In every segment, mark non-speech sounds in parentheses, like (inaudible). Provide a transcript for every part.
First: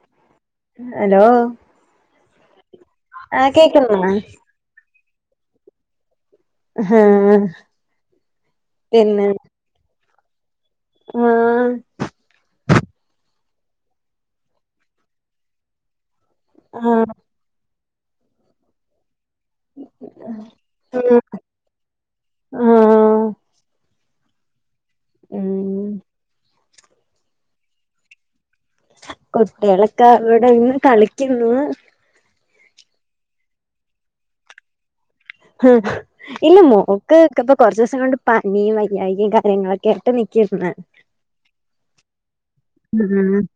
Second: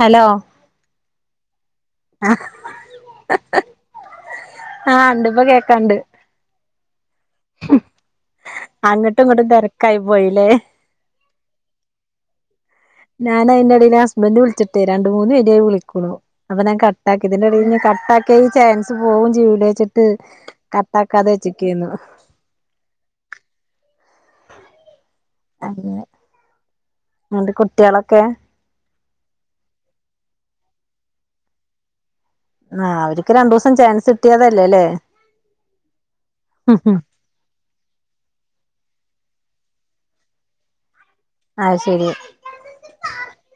Hello hello? ആഹ. ആഹ് കേക്ക്‌ന്നു ആ. ആഹ് ഉണ്ട് ഇപ്പൊ കേക്കാണ്ട്. ഹ്. അങ്ങോട്ടും ഇങ്ങോട്ടും തെരക്കായി പോയില്ലേ. ആഹ്. ഞാൻ അയിന്റെ എടെല് ഹസ്ബന്റ് വിളിച്ചിട്ട് രണ്ട് മൂന്ന് പേര്യായി വിളിക്കുന്നു അപ്പൊ ഞാൻ ആ കട്ടാക്കി. അതിന്റെടെല് ഞാൻ കട്ടാക്കിയ ഈ ചാൻസ് പോവും ചെയ്യൂലേ വെച്ചിട്ട് ഉം കട്ടാക്കാതെ വെച്ചേക്കേന്ന്. ആ ഉം അങ്ങനെ മോന്റെ കുട്ട്യോളൊക്കെ. കുട്ടികളൊക്കെ ഇവിടെ ഇന്ന് കളിക്കുന്നു. ആഹ് അവര്ക്ക് രണ്ടുസം ചാൻസ് കിട്ടിയതല്ലേ അല്ലേ. ഹ് ഇല്ല മോക്ക്. പ്പൊ കുറച്ചൂസം കൊണ്ട് പനിയും വയ്യായികയും കാര്യങ്ങളൊക്കെ ആട്ട് നക്കുന്ന്. അ ശരി. ഉം (unintelligible)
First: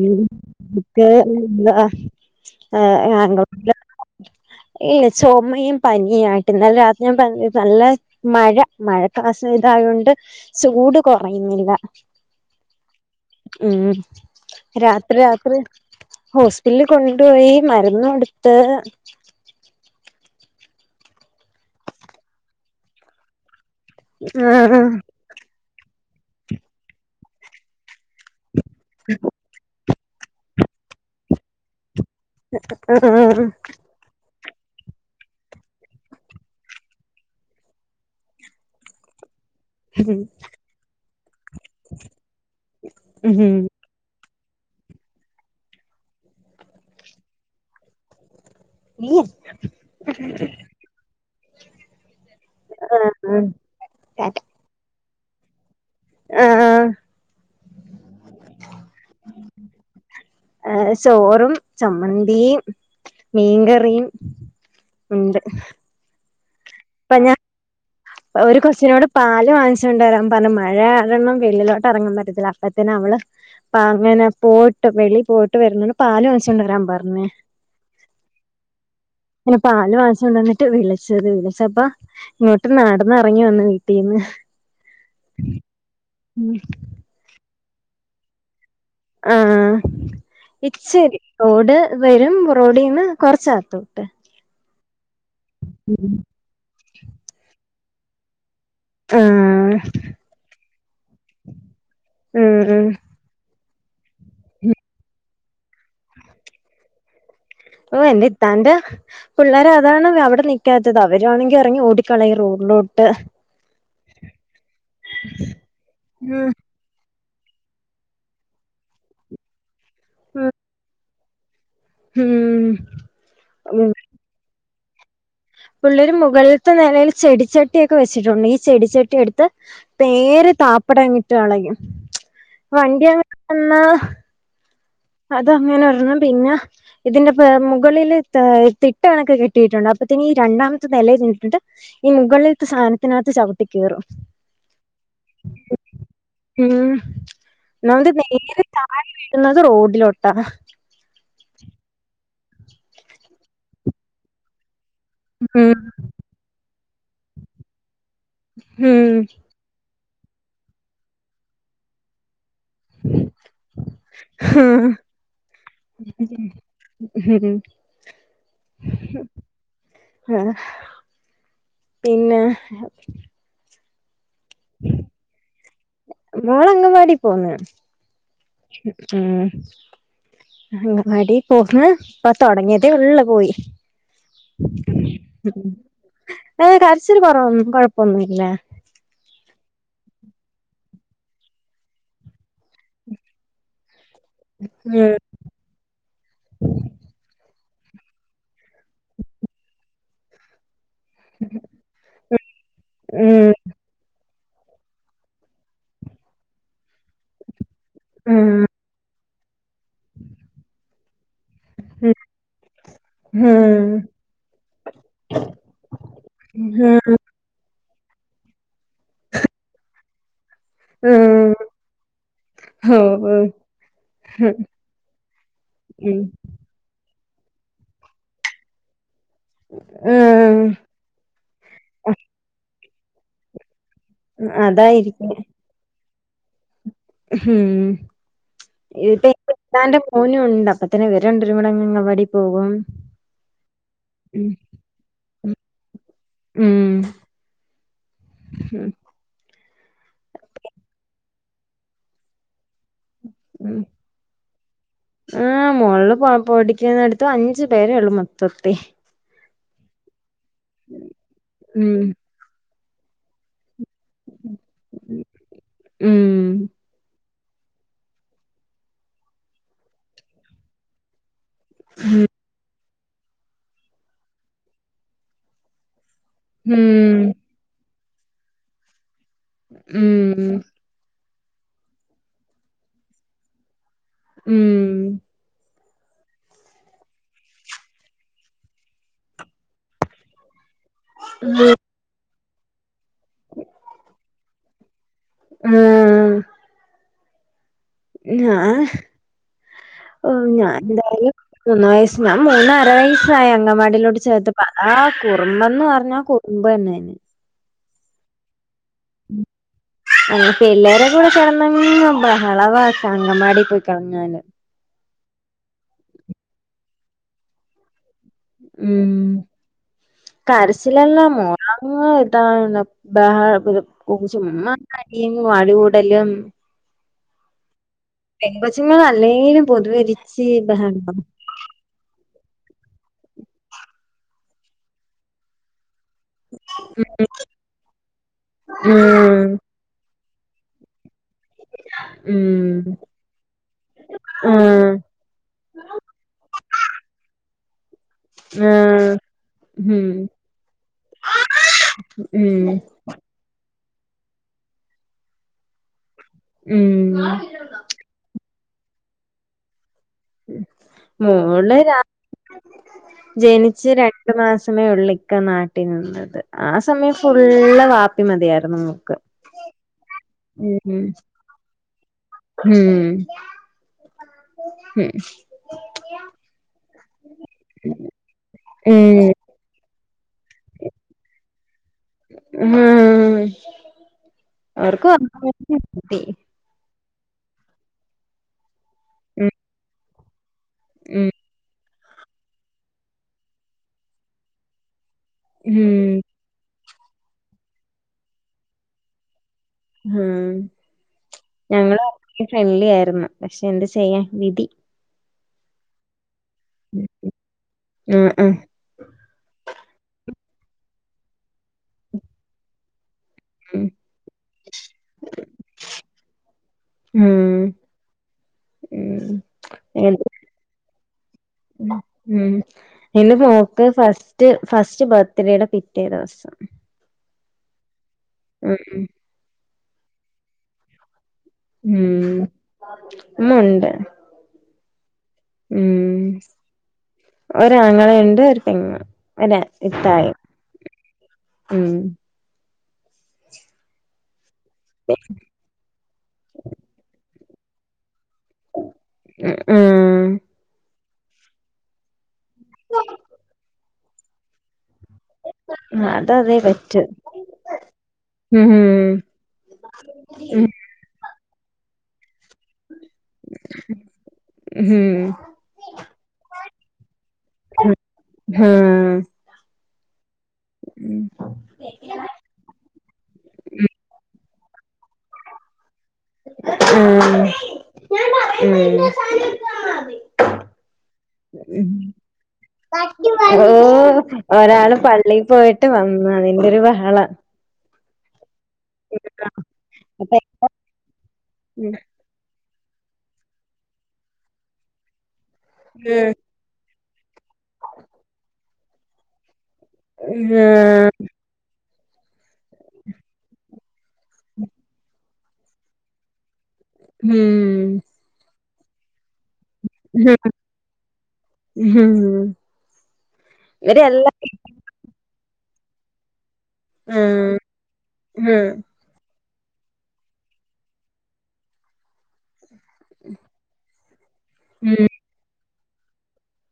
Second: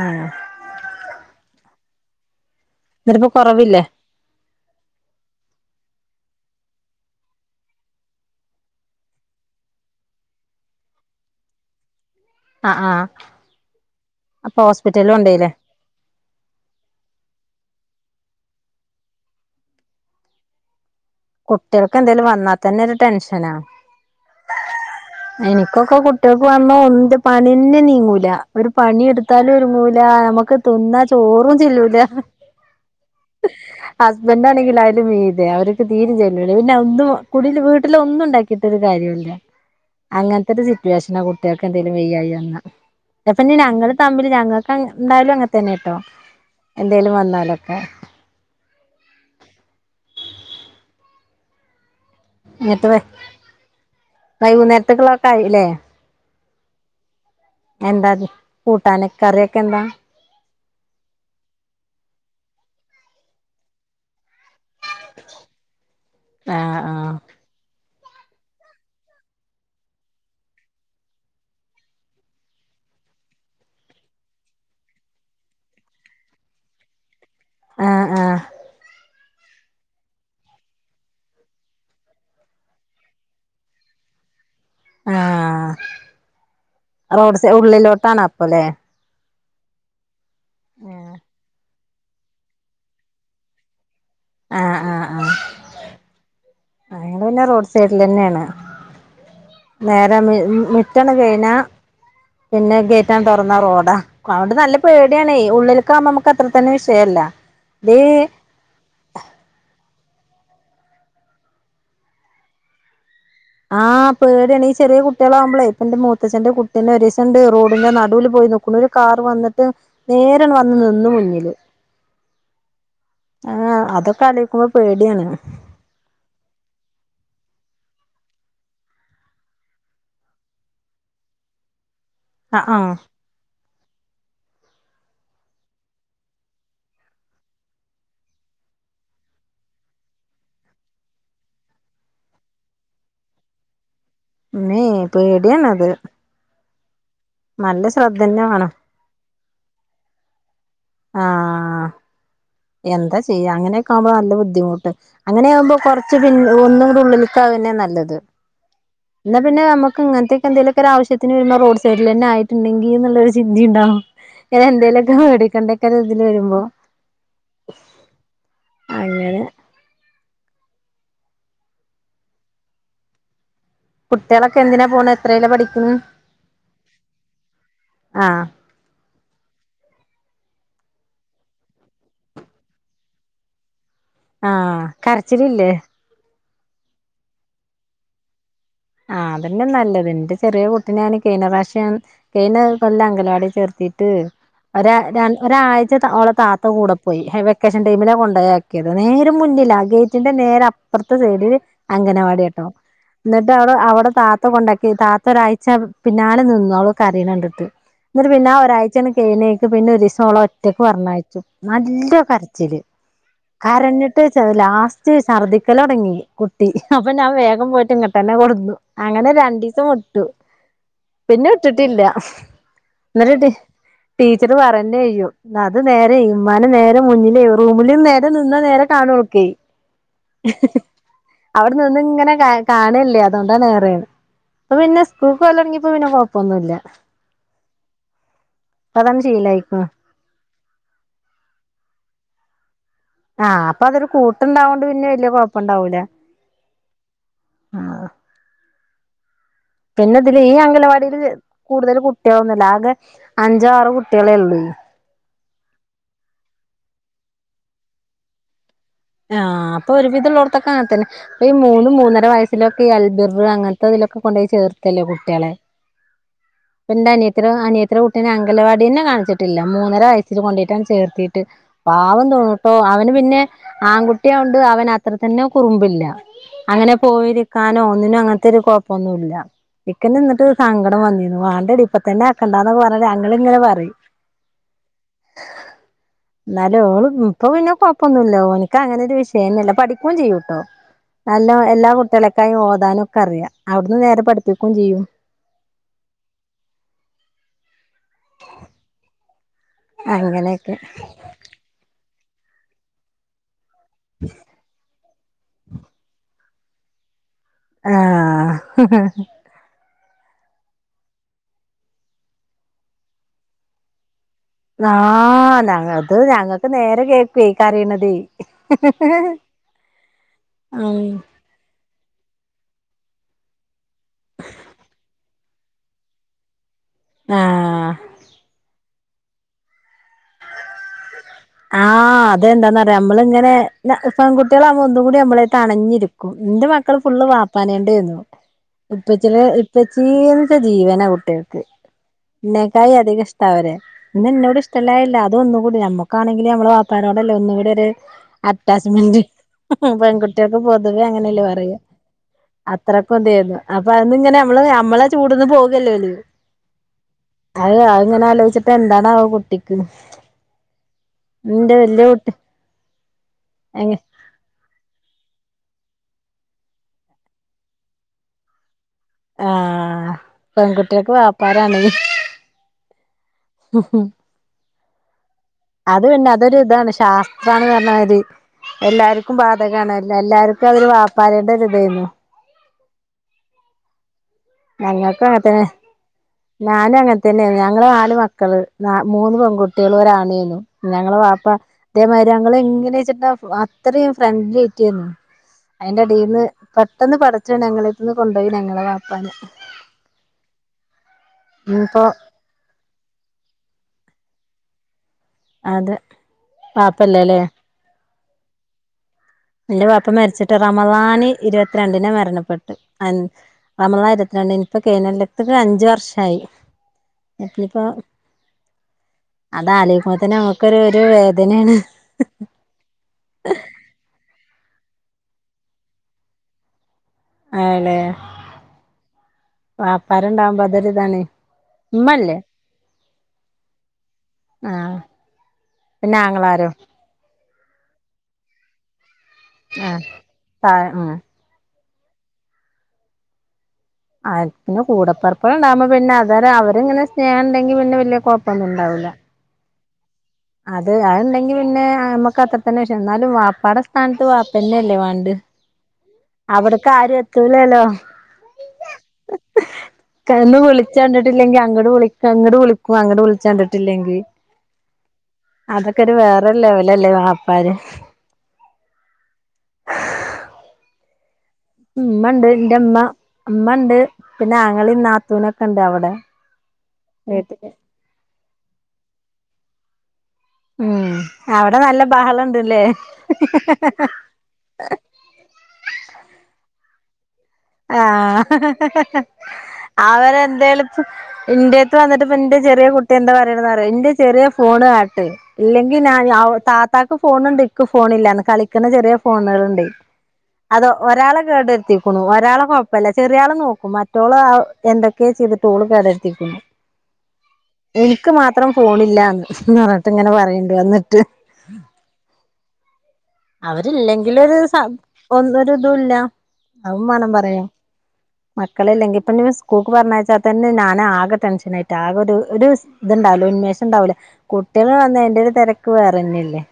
ആഹ് ഞങ്ങൾക്കൊക്കെ ഇല്ല. ഇന്നട്ട്പ്പൊ കൊറവില്ലേ ചുമയും പനിയും ആയിട്ട് ഇന്നല രാത്രി ഞാൻ നല്ല. മഴ മഴക്കാസു ഇതായൊണ്ട് ചൂട് കുറയുന്നില്ല. ആഹ് ആഹ് ഉം അപ്പൊ ഹോസ്പിറ്റലിൽ രാത്രി, കൊണ്ടോയില്ലേ രാത്രി. ഹോസ്പിറ്റലിൽ കൊണ്ടോയി മരുന്ന് കൊടുത്ത്. കുട്ടികൾക്ക് എന്തെലും വന്നാ തന്നെ ഒരു ടെൻഷനാ. ആഹ. എനിക്കൊക്കെ കുട്ടികൾക്ക് വന്ന ഒന്റെ പണിന്നെ നീങ്ങൂല. ഒരു പണി എടുത്താലും ഒരു മൂല. ഇല്ല നമുക്ക് തിന്നാ ചോറും ചെല്ലൂല. (unintelligible) ഹസ്ബന്റ് ആണെങ്കില് അതിലും മീതെയാ അവര്. തീര ചെല്ലുലെ പിന്നെന്നും കുടിൽ വീട്ടിലൊന്നും ഉണ്ടാക്കിട്ട് ഒരുകാര്യോല്ല. അങ്ങനത്തെ ഒരു സിറ്റുവേഷനാ കുട്ടികൾക്ക് എന്തെലും വെയ്യായികന്ന പ്പഞ്ഞി ഉം ഞങ്ങള്. തമ്മില് ഞങ്ങക്ക് എന്തായാലും അങ്ങനെതന്നെട്ടോ എന്തേലും വന്നാലൊക്കെ. ഇ. എന്നിട്ട് വൈകുന്നേരത്തക്കൊള്ളൊക്കെ ആയില്ലേ. ആഹ്, ആ. എന്താ കൂട്ടാന് കറിയൊക്കെ എന്താ? ഏ ചോറും, ചമ്മന്തീം മീൻകറീം. (unintelligible) ആഹ്, ആ. ഇപ്പൊ ഞാൻ ഒരു കൊച്ചിനോട് പാല് വാങ്ങിച്ചോണ്ടരാൻ പറഞ് മഴ കാരണം വെളിലോട്ട് എറങ്ങാൻ പറ്റത്തില്ല അപ്പത്തെന് അവള്. അപ്പ അങ്ങനെ പോയിട്ട് വെളി പോയിട്ട് വരുന്നണ്ട് പാല് വാങ്ങിച്ചോണ്ടരാൻ പറഞ്ഞേ. ആഹ്, ആഹ്. പിന്നെ പാല് വാങിച്ചോണ്ടന്നിട്ട് വിളിച്ച്. വിളിച്ചപ്പ. ഇങ്ങോട്ട് നടന്ന് എറങ്ങി വന്ന് വീട്ടിന്ന്. ആ റോഡ് സെ ഉള്ളിലോട്ടാണ് അപ്പല്ലേ. ആഹ് ഇച്ചിരി റോഡ്. വരും റോഡീന്ന് കൊറച്ചത്തോട്ട്. ആഹ്, ആഹ്, ആഹ്. ഉം ആ ഞങ്ങള് പിന്നെ റോഡ് സൈഡിലന്നെണ് ആഹ് നേരെ മിറ്റന്ന് കഴിഞ്ഞാ. ഉം പിന്നെ ഉം ഗേറ്റാൻ തുറന്ന റോഡാ. അതുകൊണ്ട് നല്ല പേടിയാണെ ഉള്ളില്. ക്ക നമുക്ക് അത്ര തന്നെ വിഷയല്ല ഇത്. തന്റെ പിള്ളേര് അതാണ് അവിടെ നിക്കാത്തത് അവരു ആണെങ്കി എറങ്ങി ഓടിക്കളയും റോഡിലോട്ട്. ആഹ് പേടിയാണ് ഈ ചെറിയ കുട്ടികളാകുമ്പളേ എന്റെ ഉം മൂത്തച്ഛന്റെ കു പിന്നെ ഒരുസണ്ട് റോഡിന്റെ നടുവില് പോയി നിക്കുന്നു ഒരു കാർ വന്നിട്ട്. നേരെ ഉം വന്ന് നിന്ന് മുന്നില്. ഉം. അതൊക്കെആലോക്കുമ്പോ പേടിയാണ്. പിള്ളേര് മുകളിലത്തെ നെലയില് ചെടിച്ചട്ടിയൊക്കെ വെച്ചിട്ടുണ്ട് ഈ ചെടിച്ചട്ടി എടുത്ത്. നേരെ താപ്പട്ട്ങ്ങിട്ട് കളയും. ആഹ് ആഹ് വണ്ടി എങ്ങാനും വന്നാ. അതങ്ങനെ ഒരെണ്ണം. പിന്ന ഇതിന്റെ മുകളില് തിട്ട കണക്ക് കെട്ടിയിട്ടുണ്ട് അപ്പോത്തിനീ രണ്ടാമത്തെ നെലെൽ നിന്നിട്ട്. ഈ മുകളിലത്തെ സാനത്തിനാത്ത് ചവിട്ടി കേറും. ഇമ്മേ പേടിയാണ് അത്. ഉം ഒന്നാത് ശ്രദ്ധന്നെ നേരെ വേണം താഴെ വീഴുന്നത് റോഡിലോട്ടാ. ആഹ് എന്താ ചെയ്യാ അങ്ങനെക്കെ ആകുമ്പോ നല്ല ബുദ്ധിമുട്ട്. ഉം അങ്ങനെയാകുമ്പോ കൊർച്ച് പിൻ ഒന്നു കൂടെ ഉള്ളിൽക്കാകന്നെ നല്ലത് ഉം എന്നാ പിന്നെ നമു ക്കങ്ങൻത്തെക്കെന്തേലൊക്കൊരാവശ്യത്തിന് വരുമ്പൊ റോഡ് സൈഡിലെന്നായി ട്ട്ണ്ടെങ്കി ന്ന്‌ള്ളൊരു ചിന്തീണ്ടാവും ഞനെന്തേലൊക്കെ മേടിക്കണ്ടെ അങ്ങനെ ഉ പിന്നെ കുട്ടേളൊളൊക്കെ എന്തിനാ പോണ്‌ എത്രേലാ പഠിക്കുന്നു? മോള് അങ്ങവാടി പോന്ന് ഉം അങ്ങവാടി പോക്ക്ന്ന്‌ ഇപ്പൊ തൊടങ്ങിയതേ ഒള്ള് പോയി ആഹ് കരച്ചിലില്ലേ ഏ കരച്ചില് കൊറവു കൊഴപ്പൊന്നൂല്ല ആ അതന്നെ നല്ലത് ഇന്റെ ചെറിയ കുട്ടിനെ ഞാന് കഴിഞ്ഞ പ്രാവശ്യം കയിഞ്ഞ കൊല്ല അംഗലവാടി ചേർത്തിട്ട് ഒരാ ഉം ര ഒരാഴ്ച ത ഓളെ താത്ത കൂടെ പോയി ഹെ വെക്കേഷൻ ടൈമിലാ കൊണ്ടയാ ക്കിയത് നേരെ മുന്നിലാ ഗേറ്റിന്റെ നേരെ അപ്പുറത്തെ സൈഡില് അംഗനവാടിയാട്ടോ ഉം എന്നിട്ട് അവള് അവടെ താത്ത കൊണ്ടാക്കി താത്ത ഒരാഴ്ച പിന്നാലെ നിന്നു അവള് കരയണണ്ടിട്ട് ഇന്നിട്ട് പിന്നെ ആ ഉം ഒരാഴ്ചണ്ട് കഴിഞ്ഞയ്ക്ക് പിന്നെ ഒരീസം ഓളെ ഒറ്റക്ക് പറഞ്ഞായച്ചു നല്ല കരച്ചില് ഉം ഉം കരഞ്ഞിട്ട് ലാസ്റ്റ് ശർദിക്കലൊടങ്ങി കുട്ടി അപ്പൊ ഉം ഞാൻ വേഗം പോയി ട്ടെന്നെ കൊടുന്നു അങ്ങനെ രണ്ടീസം വിട്ടു ഉം പിന്നെ വിട്ടിട്ടില്ല ഓ ഓ ഇന്നട്ട്ണ്ട് ഹ്, ടീച്ചറ്‌ പറന്നെ ചെയ്യും അത് ഉം നേരേകും മ്മാനെ നേരെ മുന്നിലേ റൂമില് നേരെ നിന്നാ നേരെ കാണു ഓൾക്കെ ആഹ് അവിടെ നിന്ന് ഇങ്ങനെ ക കാണല്ലേ അതുകൊണ്ടാണ് ഏറെ ഇപ്പൊ പിന്നെ അതായിരിക്കും. സ്കൂൾക്ക് പോകൽ തുടങ്ങിയപ്പോ പിന്നെ കൊഴപ്പൊന്നൂല്ല ഹും (unintelligible) ശീലായിക്ക്ണ് ഓനൂണ്ട് അപ്പ തന്നെ ഇവരണ്ടുപേരും കൂടെ അങ്ങവാടി പോകും ആ അപ്പ അതൊരു ഉം കൂട്ടുണ്ടാവോണ്ട് പിന്നെ വല്യ കൊഴപ്പണ്ടാവൂല ആഹ് ഉം പിന്നെ ഇതില് ഈ അംഗലവാടിൽ കൂടുതൽ കുട്ടികളൊന്നൂല്യ ആകെ അഞ്ചോ ആറോ കുട്ടികളെ ഉള്ളൂ ആ മോള് പഠിക്കുന്നടുത്ത് അഞ്ചു പേരേള്ളു മൊത്തത്തി ആ അപ്പൊ ഒരു വിധം ഉള്ളോടത്തൊക്കെ അങ്ങനത്തന്നെ അപ്പൊ ഈ മൂന്ന് ഉം മൂന്നര വയസ്സിലൊക്കെ ഈ അൽബിർ അങ്ങൻ ത്തതിലൊക്കെ കൊണ്ടോയി ചേർത്തല്ലേ കുട്ടേളെ ഉം ഇപ്പൊ ഇന്റെ അനിയത്തിടെ അനിയത്തിടെ കുട്ടിനെ അങ്കലവാടിയെന്നെ കാണിച്ചിട്ടില്ല മൂന്നര വസ്സിൽ കൊണ്ടയ്ട്ടെണ്ട് ചേർത്തി, ട്ട് പാവം തോന്നൂട്ടോ അവന് പിന്നെ ആൺകുട്ടിയാകോണ്ട് അവന് അത്ര തന്നെ കുറുമ്പില്ല അങ്ങനെ ഉം പോയിരിക്കാനോ ഒന്നിനോ അങ്ങനത്തെ ഒരു കൊഴപ്പൊന്നൂല്ല ഇക്കെന്നെ ഉം ഇന്നിട്ട് സ ങ്കടം വന്നിന്നു വാണ്ടടി ഇപ്പ തന്നെ ആക്കണ്ടാന്ന് പറഞ്ഞിട്ട് ഞങ്ങള്ങ്ങനെ പറയും ഉം ന്നാല് ഓള് ഇപ്പൊ പിന്നെ കൊഴപ്പൊന്നൂല്ല ഓൻ ഇൻക് അങ്ങനെ ഒരു വിഷയന്നെല്ല പഠിക്കൂം ചെയ്യൂട്ടോ നല്ലോ എല്ലാ കുട്ടികളെക്കായും ഓതാനും ക്കെ റിയാ അവിടുന്ന് നേരെ പഠിപ്പിക്കൂം ചെയ്യും ആ ഞാന് ഓ ഞാന് അങ്ങനെയൊക്കെ അന്റെ മാര്യ മൂന്ന വയസ്സ് ഞാ മൂന്ന അര വയസ്സായി അങ്കവാടിയിലോട്ട് ചേർത്തപ്പ ആ കുറുമ്പൻ ന്ന് പറഞ്ഞാ കുറുമ്പന്നെ ആ അങ്ങ പിള്ളേരെ കൂടെ കിടന്നങ്ങ് ബഹളവാ അങ്കമാടി പോയി കിളങ്ങൻ ആ ഞങ്ങൾക്ക് ഞങ്ങക്ക് നേരെ കേക്കുവേയ് കാരേണതേ ഉം ഉം കരസിലെല്ലാം മോ ആകെ ഇതാണ് ബാ ഒരു കു ചുമ്മാ അടിയും അടികൂടലും ആഹ് പെങ്കാെച്ച്ങ്ങള് അല്ലെങ്കിലും പൊതുവെ ഒര് ഇച്ചിരി ബഹളം ഇണ്ടാവും ആഹ് അതെന്താന്നറിയാേ അമ്മള് ഇങ്ങനെ ന പെൺകുട്ടേളാവുമ്പൊ ഒന്നും കൂടി അമ്മളെര്ത്ത് അണഞ്ഞിരി ക്കും ഇന്റെ മക്കള് ഫുള്ള് വാപ്പാനെണ്ടേര്ന്നു ഇപ്പ ച്ചിടെ ഉം ഇപ്പച്ചീന്ന് വെച്ചാ ജീവനാ കുട്ടിയേ ക്ക് ഇന്നേക്കായി ഉം അധികം ഇഷ്ടം അവരെ ഇന്ന ഇന്നോട് ആഹ് ഇഷ്ടല്ലായിയെ ല്ല അതൊന്നുകൂടി ഞമ്മക്കാണെങ്കില് ഞമ്മളെ വാപ്പാരോടെല്ലെ ഒന്ന് കൂടി ഒര് ആഹ് അറ്റാച്ച്മെന്റ് ഉം പെങ്കുട്ടിയേക്ക് പൊതുവെ അങ്ങനെല്ലെ പറയാ ഉം അത്രെ പുതിയത് അപ്പൊ അത് ന്ന് ഇങ്ങനെ അമ്മള് അമ്മളെ ചൂട്ന്ന് പോകല്ലെ ഓല് ഉം അത് അത് ഇങ്ങനെ ആലോയിച്ചിട്ടാ എന്താണാവൊ കുട്ടിക്ക് ഉം ഉം ഇന്റെ മോള് രാ വല്യ കുട്ടി ജെനിച്ച് എങ്ങ രൺ രണ്ട് മാസമേ ഒള്ളിക്ക നാട്ടിനിന്നത് ആ സമയം ഫുള്ള് വാപ്പി മതിയായിരുന്നു മോക്ക് ആഹ് ഉം പെൺങ്കുട്ടിയേക്ക് വാപ്പരാണേയ് ഉം ഹൊ ഹൊ ഉം അത് പിന്നെ അതൊരു ഇതാണ് ശാസ്ത്രാണ് പർണാമതി ഉം എല്ലാർക്കും ബാ ധകാണ് എല്ല എല്ലാർക്കും അവര് വാപ്പാരേണ്ട് ഒര് ഇതേര്ന്നു ഉം അവർക്ക് ഒറങ്ങണെങ്കി മതി നാനും അങ്ങൻത്തെന്നേര്ന്നു ഞങ്ങള് നാല് മക്കള് നാ മൂന്ന് ഉം പെങ്കുട്ടിയേളും ഒരാണുഏനു ഞങ്ങളെ ഉം വാപ്പ ഇതേമായിരി ഞങ്ങളെ ഇങ്ങനെച്ച്ട്ടാ ഫു അത്തറിം ഫ്രണ്ട്ലിഎയ്റ്റേര്ന്നു ഐന്റെ ഉം അടീന്ന് പെട്ടെന്ന് പടച്ചോൻ ഞങ്ങളെര്ത്ത്ന്ന് കൊണ്ടോയി ഞങ്ങളെ വാപ്പാനെ ഉം ഞങ്ങള് ഇനിയിപ്പോ അത്രയും ഫ്രണ്ട്ലിആയിരുന്നു പക്ഷെ എന്ത് ചെയ്യാ വിധി അതെ വാപ്പ ഇല്ലലേ ഉംഉം ഇന്റെ വാപ്പ മരിച്ചിട്ട് റമളാനി ഇരുവത്രണ്ടിനാ മരണപ്പെട്ട് അൻ ഉം നമളാൻ ഇരുവത്തിരണ്ടിന് ഇപ്പൊ കൈഞ്ഞൊല്ലത്ത്ക്ക് അഞ്ച് വർഷായി ഉം ഏപ്പിലിപ്പോ ഉം അതാലോയിക്കുമ്പത്തെന്നെ അമുക്കാെര് ഒര് വേദനേണ് ഉം എന്റെ മോക്ക് ഫസ്റ്റ് ഫസ്റ്റ് ബെർത്ത്ഡേയ്ടെ പിറ്റേ ദിവസം അയലേ ഉം ഉം വാപ്പാര് ഇണ്ടാവ്മ്പൊ അതൊരു ഇതാണേ ഉം ഇമ്മഉണ്ട് ആഹ് പിന്നെ ഉം ആങ്ങളാരോ ഒരാങ്ങളയുണ്ട് ഒര് പെങ്ങളും ഒര ആഹ് ഇത്തായും താഴെ ആഹ് ഉം അത് പിന്നെ കൂടപ്പെർപ്പാേള് ഇണ്ടാവുമ്പാെ പിന്നെ അതാെര് അവര് ഇങ്ങനെ സ്നേഹം ഇണ്ടെങ്കി പിന്നെ വെല്യ കൊഴ് പ്പാെന്നും ഇണ്ടാവൂല ല് ഉം അത് അത് ഇണ്ടെങ്കി പിന്നെ അമ്മക്ക് അത്ര തന്നെ വിഷമം ഇന്നാലും വാപ്പാടെ സ്ഥാൻത്ത് വാപ്പന്നെ എല്ലെ വാണ്ട് (unintelligible) അത് അതേ പറ്റൂ അവിട്ക്കാരു എത്തൂലല്ലോ ഉം ന്ന് ഉം വിളിച്ചണ്ടിട്ടില്ലെങ്കി അങ്കട് വിളിക്ക ഇങ്കട് വിളി ഓ അങ്കട് വിളിച്ചണ്ടിട്ടില്ലെങ്കി മ്മ്ഹ്ഹ് അതൊക്കൊരു വേറൊരു ലെവലല്ലേ വാപ്പാര് മ്മ്ഹ് ഉം ഇമ്മണ്ട് ഇന്റെമ്മ ഇമ്മണ്ട് പിന്നെ ആങ്ങളീം നാത്തൂനൊക്കെണ്ട് അവടെ മ്മ് ഞാൻ പറഞ്ഞിട്ട് എന്റെ സാധനം എടുത്താൽ മതി മ്മ് ഉം അവടെ നല്ല ബഹളണ്ട്ല്ലേ ഓ ഒരാള് പള്ളി പോയിട്ട് വന്നു അതിന്റൊരു ബഹള ആഹ് അപ്പ അവരെന്തേലും ഇന്റെത്ത് വന്നിട്ട് ഇപ്പൊന്റെ ചെറിയ കുട്ടി എന്താ പറയണ്ന്നറിയോ ഇന്റെ ചെറിയ ഫോണ് കാട്ട് ഇല്ലെങ്കി നാ താ ത്താക്ക് ഫോണുണ്ട് ഇക്ക് ഫോണില്ലാന്ന് കളിക്കണ ചെറിയ ഫോണളുണ്ട് അതോ ഒരാളെ കേടരുത്തിക്കുണു ഒരാളെ കൊഴപ്പല്ല ചെറിയ ആള് നോക്കും മറ്റോള് എന്തൊക്കെ ചെയ്തിട്ടോള് കേടര്ത്തിക്കുണു മ്മ് ഇക്ക് മാത്രം ഫോണില്ല ഇന്ന് പറഞ്ട്ട് ഇങ്ങനെ പറയ്ണ്ട് വന്നിട്ട് മ്മ്ഹ് അവരില്ലെങ്കിലൊരു സ ഒ ഒരു ഇതൂല്ല അവും വേണം പറയാൻ മക്കളില്ലെങ്കിപിന്നെ സ് കൂക്ക് പറഞ്ഞച്ചാ തന്നെ നാൻ ആകെ ടെൻഷനായിട്ട ആകെ ഒരു ഒരു ഇത്ണ്ടാവൂല ഒരുന്മേഷം ഉണ്ടാവൂലേ കുട്ട്യാൾ വന്ന അയിന്റൊരു തെരക്ക് വേറെന്നല്ലേ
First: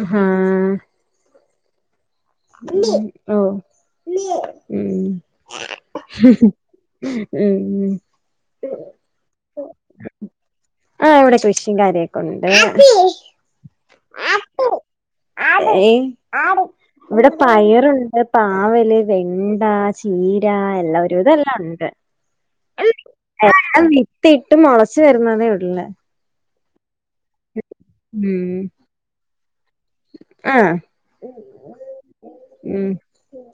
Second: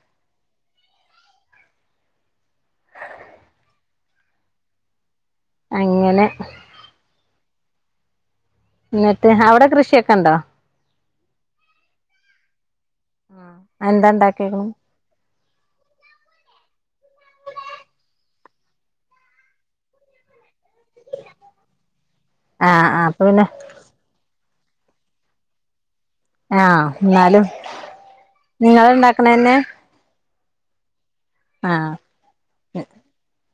മ്മ്ഹ്ഹ് അല്ലെ ഓ ഉം അങ്ങനെ അല്ലെ മ് മ്മ് എനിട്ട് അവിടെ കൃഷിയൊക്കെണ്ടോ ആഹ ഇവിടെ കൃഷിം കാര്യൊക്കെ ഒണ്ട് അയെന്തണ്ടാക്കിക്കണ് ഈ ആട് ആട് ഇവിടെ പയറുണ്ട് പാവല് വെണ്ട ചീര എല്ല ഒരുവിധം എല്ലാം ഒണ്ട് ആഹ് ആഹ് അപ്പൊ പിന്നെ ത്തിട്ട് മൊളച്ചു വരുന്നതേയൊള് ആഹ് ഇന്നാലും നിങ്ങള് ഇണ്ടാക്കണയെന്നെ ആഹാ ആഹ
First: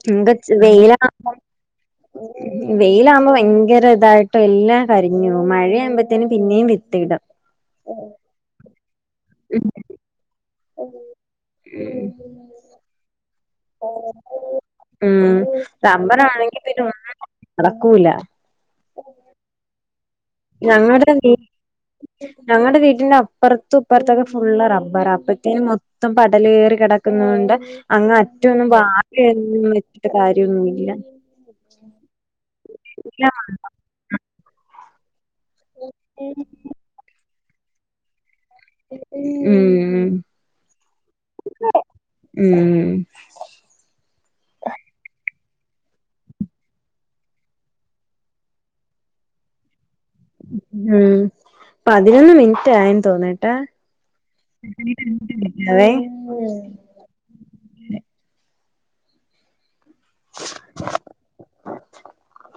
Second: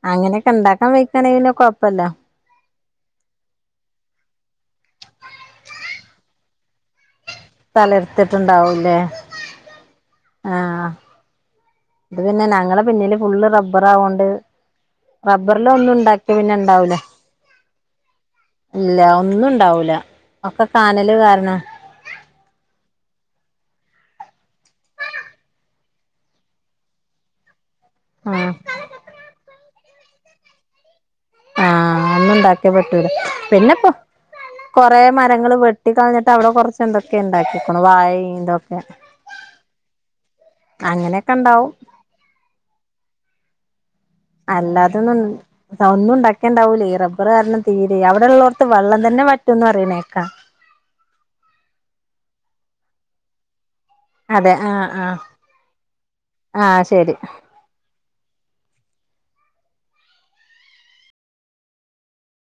നമുക്ക് അങ്ങനയൊക്കെ ഇണ്ടാക്കാൻ വെയ്ക്കാണെങ്കി പിന്നെ കൊയപ്പില്ല വെയിലാവുമ്പോ വയങ്കര ഇതായിട്ട് എല്ലാം കരിഞ്ഞു പോവും മഴയാവുമ്പത്തേനും പിന്നേ വിത്തിടും തലർത്തിട്ടുണ്ടാവൂല്ലേ ആഹ് അതെന്നെ ഞങ്ങളെ പിന്നില് ഫുള് റബ റബ്ബർ ആവൊണ്ട് ഉം റബ്ബറിലൊന്നും ഇണ്ടാക്കിയ പിന്നെ റബ്ബറാണെങ്കി ഇണ്ടാവൂല ഒന്നും നടക്കൂല ഇല്ല ഒന്നുണ്ടാവൂല ഞങ്ങടെ വീ ഞങ്ങടെ വീട്ടിന്റെ അപ്പറത്തും ഇപ്പറത്തൊക്കെ ഫുള് റബ്ബറാ അപ്പത്തേന് മൊത്തം പടല് കേറി കിട ക്കുന്നോണ്ട് അങ്ങ് ആഹ് അറ്റൊന്നും വാഴയൊന്നും വെച്ചിട്ട് കാര്യോന്നുല്ല ആഹ് ഒന്നുണ്ടാക്കിയ പറ്റൂല പിന്നെപ്പൊ കൊറേ മരങ്ങള് വെട്ടിക്കളഞ്ഞിട്ട് അവിടെ കൊറച്ച് എന്തൊക്കെ ഇണ്ടാക്കിക്ക്ണു വായിം ഇതൊ ക്കെ ഉം അങ്ങനെക്കെണ്ടാവും. ഉം അല്ലാതെന്നും ഒന്നും ഇണ്ടാക്ക്യാ ഇണ്ടാവൂലെ റബ്ബർ കാരണം തീരെ അവടെ ഇള്ളോട്ത്ത് വെള്ളം തന്നെ വറ്റുംന്ന് പറയ്ണേക്കാ. ഉം പതിനൊന്ന് മിനിറ്റായെന്ന് തോന്ന്ട്ടാ അതെ ആഹ് ഇനി പിന്നീട് വിളിക്കാവേ ശെരി (inaudible)